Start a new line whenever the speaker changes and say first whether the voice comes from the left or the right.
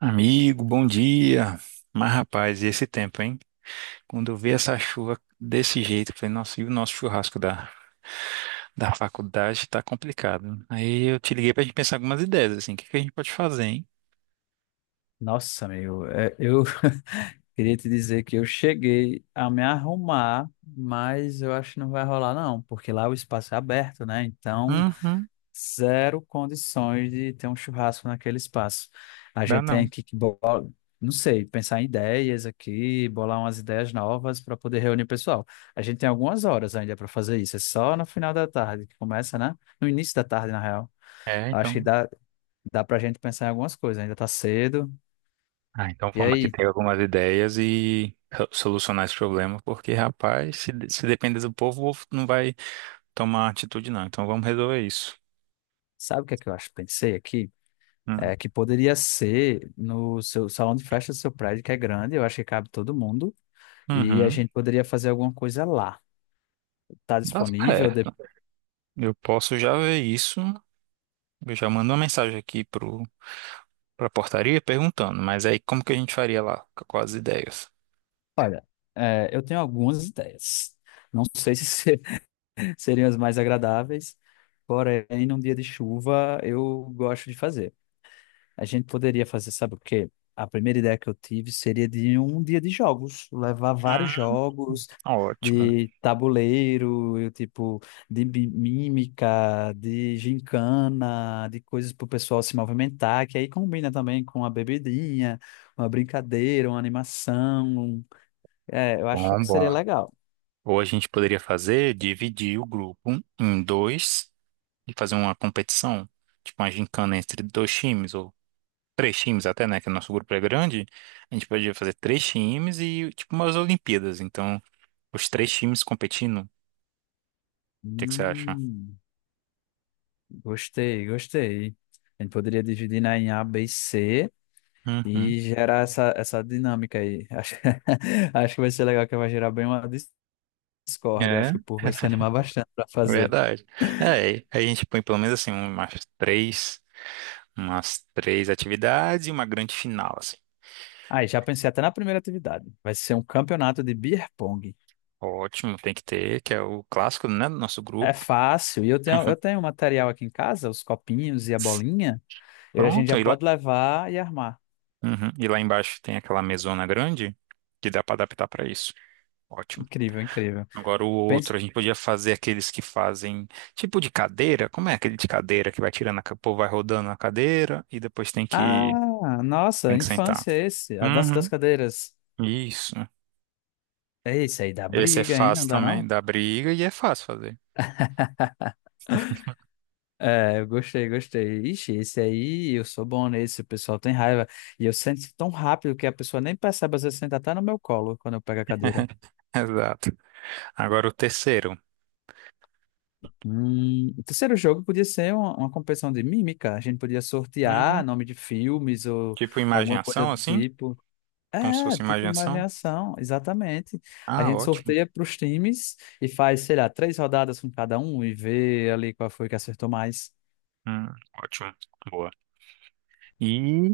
right: Amigo, bom dia. Mas, rapaz, e esse tempo, hein? Quando eu vi essa chuva desse jeito, eu falei, nossa, e o nosso churrasco da faculdade tá complicado. Aí eu te liguei pra gente pensar algumas ideias, assim, o que que a gente pode fazer, hein?
left: Nossa, amigo, eu queria te dizer que eu cheguei a me arrumar, mas eu acho que não vai rolar, não, porque lá o espaço é aberto, né? Então,
right: Uhum,
left: zero condições de ter um churrasco naquele espaço. A
right: dá
left: gente tem
right: não.
left: não sei, pensar em ideias aqui, bolar umas ideias novas para poder reunir o pessoal. A gente tem algumas horas ainda para fazer isso, é só no final da tarde que começa, né? No início da tarde, na real.
right: É,
left: Acho que
right: então.
left: dá, dá para a gente pensar em algumas coisas, ainda está cedo.
right: Ah, então
left: E
right: vamos aqui
left: aí?
right: ter algumas ideias e solucionar esse problema, porque, rapaz, se depender do povo, o povo não vai tomar atitude, não. Então vamos resolver isso.
left: Sabe o que é que eu acho? Pensei aqui,
right: Hum.
left: é que poderia ser no seu salão de festa do seu prédio, que é grande, eu acho que cabe todo mundo, e a
right: Uhum.
left: gente poderia fazer alguma coisa lá. Tá
right: Tá
left: disponível?
right: certo. Eu posso já ver isso. Eu já mando uma mensagem pra portaria perguntando, mas aí como que a gente faria lá? Quais as ideias?
left: Olha, eu tenho algumas ideias. Não sei se se- Seriam as mais agradáveis, porém, num dia de chuva, eu gosto de fazer. A gente poderia fazer, sabe o quê? A primeira ideia que eu tive seria de um dia de jogos, levar vários
right: Hum,
left: jogos
right: ótimo.
left: de tabuleiro, eu, tipo, mímica, de gincana, de coisas para o pessoal se movimentar, que aí combina também com a bebidinha, uma brincadeira, uma animação. É, eu acho
right: Bom,
left: que seria
right: bom.
left: legal.
right: Ou a gente poderia fazer, dividir o grupo em dois e fazer uma competição, tipo uma gincana entre dois times, ou três times até, né? Que o nosso grupo é grande. A gente poderia fazer três times e tipo umas Olimpíadas. Então, os três times competindo. O que é que você acha?
left: Hum, gostei, gostei. A gente poderia dividir, né, em A, B e C.
right: Uhum.
left: e gerar essa dinâmica aí. Acho que vai ser legal, que vai gerar bem uma discórdia. Eu acho
right: É,
left: que o povo vai se animar bastante para fazer.
right: verdade. É, aí a gente põe pelo menos assim, umas três. Umas três atividades e uma grande final, assim.
left: Aí, já pensei até na primeira atividade. Vai ser um campeonato de beer pong.
right: Ótimo, tem que ter, que é o clássico, né, do nosso
left: É
right: grupo.
left: fácil. E eu tenho material aqui em casa, os copinhos e a bolinha. E a gente
right: Pronto,
left: já
right: e lá,
left: pode levar e armar.
right: uhum. E lá embaixo tem aquela mesona grande que dá para adaptar para isso. Ótimo.
left: Incrível, incrível.
right: Agora o
left: Pense...
right: outro, a gente podia fazer aqueles que fazem tipo de cadeira. Como é aquele de cadeira que vai tirando o povo vai rodando a cadeira e depois
left: Ah, nossa,
right: tem que sentar.
left: infância é esse. A dança das
right: Uhum.
left: cadeiras.
right: Isso.
left: É esse aí, dá
right: Esse é
left: briga, hein? Não
right: fácil
left: dá
right: também,
left: não?
right: dá briga e é fácil fazer.
left: É, eu gostei, gostei. Ixi, esse aí, eu sou bom nesse, o pessoal tem raiva. E eu sento tão rápido que a pessoa nem percebe, às vezes senta até no meu colo quando eu pego a cadeira.
right: Exato. Agora o terceiro.
left: O terceiro jogo podia ser uma competição de mímica. A gente podia
right: Hum,
left: sortear nome de filmes ou
right: Tipo
left: alguma coisa
right: imaginação,
left: do
right: assim?
left: tipo.
right: Como se
left: É,
right: fosse
left: tipo
right: imaginação?
left: imaginação, exatamente. A
right: Ah,
left: gente
right: ótimo.
left: sorteia para os times e faz, sei lá, três rodadas com cada um e vê ali qual foi que acertou mais.
right: Hum, ótimo. Boa. E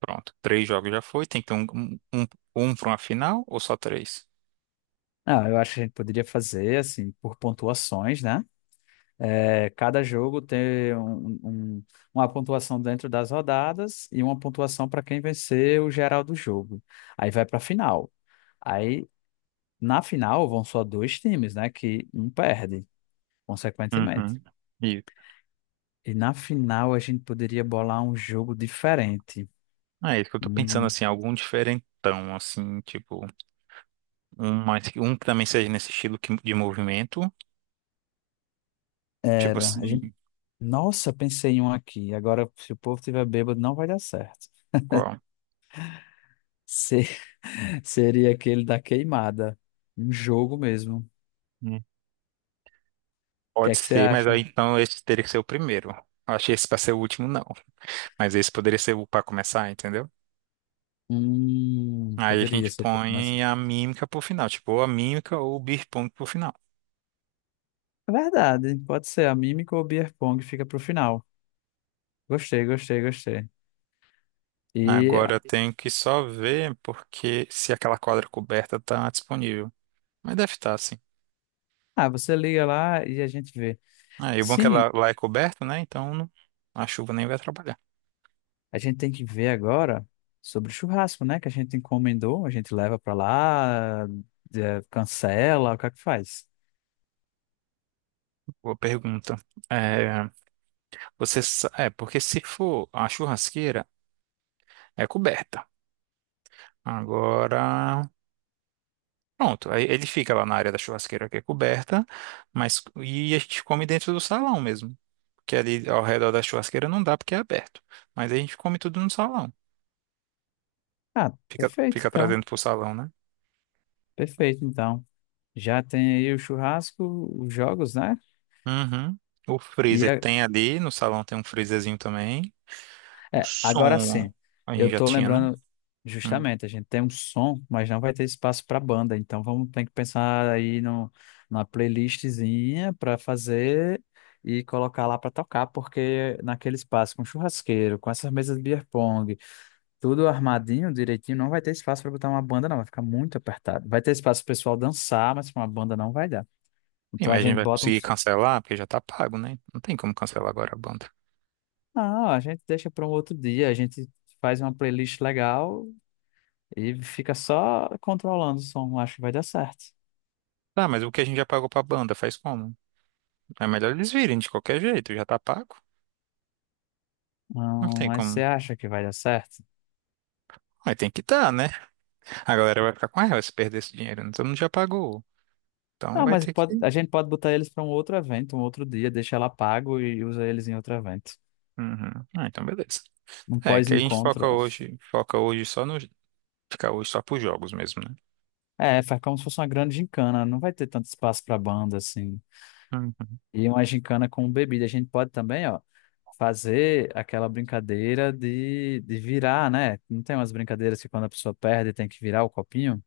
right: pronto. Três jogos já foi. Tem que ter um, um para uma final ou só três?
left: Não, eu acho que a gente poderia fazer, assim, por pontuações, né? É, cada jogo tem um, uma pontuação dentro das rodadas e uma pontuação para quem vencer o geral do jogo. Aí vai para a final. Aí na final vão só dois times, né? Que um perde, consequentemente.
right: Uhum. E
left: E na final a gente poderia bolar um jogo diferente.
right: ah, é isso que eu tô pensando,
left: Hum,
right: assim, algum diferentão, assim, tipo, um que também seja nesse estilo de movimento. Tipo
left: era. A gente...
right: assim,
left: Nossa, pensei em um aqui. Agora, se o povo tiver bêbado, não vai dar certo.
right: qual?
left: Se- Seria aquele da queimada. Um jogo mesmo. O
right: Hum.
left: que
right: Pode
left: é que você
right: ser, mas aí
left: acha?
right: então esse teria que ser o primeiro. Eu achei esse pra ser o último, não. Mas esse poderia ser o pra começar, entendeu? Aí a
left: Poderia
right: gente
left: ser, mas
right: põe a mímica pro final, tipo, ou a mímica ou o beer pong pro final.
left: é verdade, pode ser. A mímica ou o beer pong fica pro final. Gostei, gostei, gostei. E
right: Agora eu tenho que só ver porque se aquela quadra coberta tá disponível. Mas deve estar, sim.
left: ah, você liga lá e a gente vê.
right: Ah, e o bom é que
left: Sim,
right: ela lá é coberta, né? Então não, a chuva nem vai atrapalhar.
left: a gente tem que ver agora sobre o churrasco, né? Que a gente encomendou, a gente leva pra lá, cancela, o que é que faz?
right: Boa pergunta. É, é, porque se for a churrasqueira, é coberta. Agora. Pronto, aí ele fica lá na área da churrasqueira que é coberta, mas e a gente come dentro do salão mesmo, porque ali ao redor da churrasqueira não dá porque é aberto, mas aí a gente come tudo no salão.
left: Ah,
right: Fica,
left: perfeito,
right: fica
left: então.
right: trazendo pro salão, né?
left: Perfeito, então. Já tem aí o churrasco, os jogos, né?
right: Uhum. O freezer
left: e
right: tem ali, no salão tem um freezerzinho também. O
left: É, agora
right: som
left: sim,
right: a gente
left: eu
right: já
left: tô
right: tinha, né?
left: lembrando
right: Hum.
left: justamente, a gente tem um som, mas não vai ter espaço para banda, então vamos ter que pensar aí no, numa playlistzinha para fazer e colocar lá para tocar, porque naquele espaço com churrasqueiro, com essas mesas de beer pong, tudo armadinho, direitinho, não vai ter espaço para botar uma banda, não, vai ficar muito apertado. Vai ter espaço pro pessoal dançar, mas pra uma banda não vai dar.
right: Sim,
left: Então a
right: mas a gente
left: gente
right: vai
left: bota
right: conseguir
left: uns.
right: cancelar porque já tá pago, né? Não tem como cancelar agora a banda.
left: Não, a gente deixa para um outro dia, a gente faz uma playlist legal e fica só controlando o som. Acho que vai dar certo.
right: Tá, mas o que a gente já pagou pra banda faz como? É melhor eles virem de qualquer jeito, já tá pago. Não
left: Não,
right: tem
left: mas
right: como.
left: você acha que vai dar certo?
right: Mas tem que dar, né? A galera vai ficar com raiva se perder esse dinheiro, né? Todo mundo já pagou. Então
left: Ah,
right: vai
left: mas
right: ter que.
left: pode, a gente pode botar eles para um outro evento, um outro dia, deixa ela pago e usa eles em outro evento.
right: Uhum. Ah, então beleza.
left: Um
right: É, que a gente
left: pós-encontro.
right: foca hoje só no. Ficar hoje só pros jogos mesmo, né?
left: É, faz como se fosse uma grande gincana, não vai ter tanto espaço para banda assim.
right: Uhum.
left: E uma gincana com bebida. A gente pode também, ó, fazer aquela brincadeira de virar, né? Não tem umas brincadeiras que quando a pessoa perde tem que virar o copinho?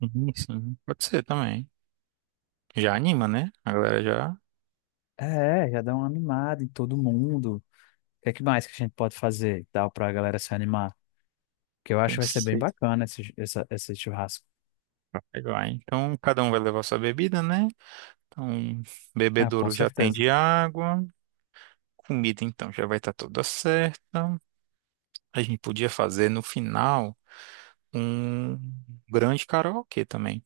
right: Uhum, sim, pode ser também. Já anima, né? A galera já
left: É, já dá uma animada em todo mundo. O que é que mais que a gente pode fazer e tal para a galera se animar? Porque eu acho que vai ser bem
right: pensei.
left: bacana esse churrasco.
right: Vai, vai. Então cada um vai levar sua bebida, né? Então,
left: Ah, com
right: bebedouro já tem
left: certeza.
right: de água. Comida, então, já vai estar toda certa. A gente podia fazer no final um grande karaokê também.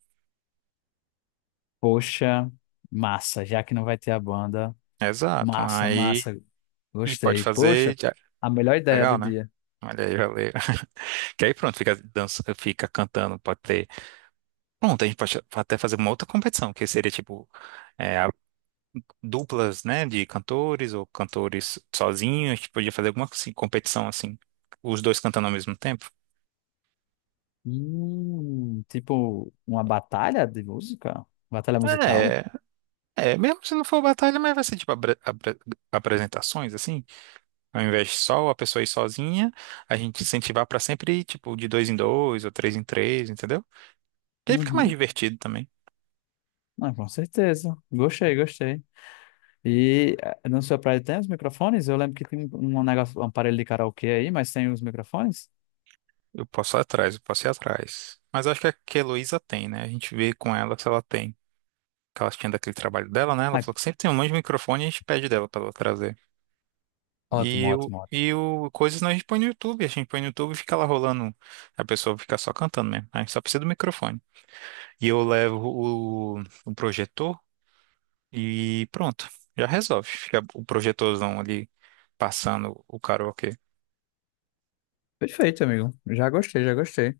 left: Poxa, massa, já que não vai ter a banda.
right: Exato.
left: Massa,
right: Aí,
left: massa.
right: e pode
left: Gostei.
right: fazer.
left: Poxa,
right: Já,
left: a melhor ideia do
right: legal, né?
left: dia.
right: Olha aí, valeu. Que aí pronto, fica, dança, fica cantando, pode ter. Pronto, a gente pode até fazer uma outra competição, que seria tipo é, a- duplas, né, de cantores ou cantores sozinhos. A gente podia fazer alguma assim, competição assim, os dois cantando ao mesmo tempo.
left: Tipo uma batalha de música? Batalha musical?
right: É, mesmo se não for batalha, mas vai ser tipo apresentações, assim. Ao invés de só a pessoa ir sozinha, a gente incentivar pra sempre ir, tipo, de dois em dois ou três em três, entendeu? E aí fica mais
left: Uhum.
right: divertido também.
left: Ah, com certeza. Gostei, gostei. E na sua praia tem os microfones? Eu lembro que tem um negócio, um aparelho de karaokê aí, mas tem os microfones?
right: Eu posso ir atrás. Mas acho que a Heloísa tem, né? A gente vê com ela se ela tem. Que ela tinha daquele trabalho dela, né? Ela
left: Ai,
right: falou que sempre tem um monte de microfone e a gente pede dela pra ela trazer.
left: ótimo,
right: E o,
left: ótimo, ótimo.
right: e o coisas nós a gente põe no YouTube. A gente põe no YouTube e fica lá rolando. A pessoa fica só cantando mesmo, né? A gente só precisa do microfone. E eu levo o projetor e pronto. Já resolve. Fica o projetorzão ali passando o karaokê.
left: Perfeito, amigo. Já gostei, já gostei.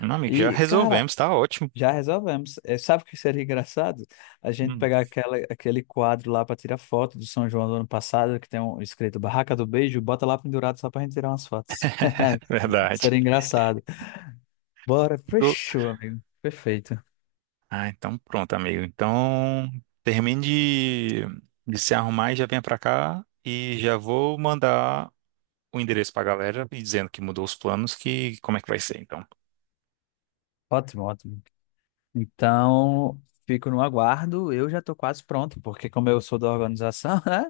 right: Meu amigo, já
left: E, cara,
right: resolvemos, tá ótimo.
left: já resolvemos. É, sabe o que seria engraçado? A gente
right: Hum,
left: pegar aquele quadro lá para tirar foto do São João do ano passado, que tem um escrito Barraca do Beijo, bota lá pendurado só pra gente tirar umas fotos.
right: verdade.
left: Seria engraçado. Bora, fechou, amigo. Perfeito.
right: Ah, então pronto, amigo. Então termine de, de se arrumar e já venha pra cá e já vou mandar o endereço pra galera e dizendo que mudou os planos, que como é que vai ser então.
left: Ótimo, ótimo. Então, fico no aguardo. Eu já tô quase pronto, porque como eu sou da organização, né?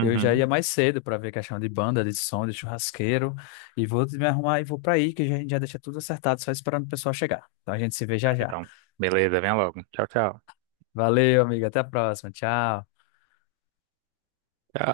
left: Eu já ia mais cedo para ver questão de banda, de som, de churrasqueiro. E vou me arrumar e vou para aí, que a gente já deixa tudo acertado, só esperando o pessoal chegar. Então a gente se vê já já.
right: Então, beleza, venha logo. Tchau, tchau.
left: Valeu, amiga. Até a próxima. Tchau.
right: Tchau.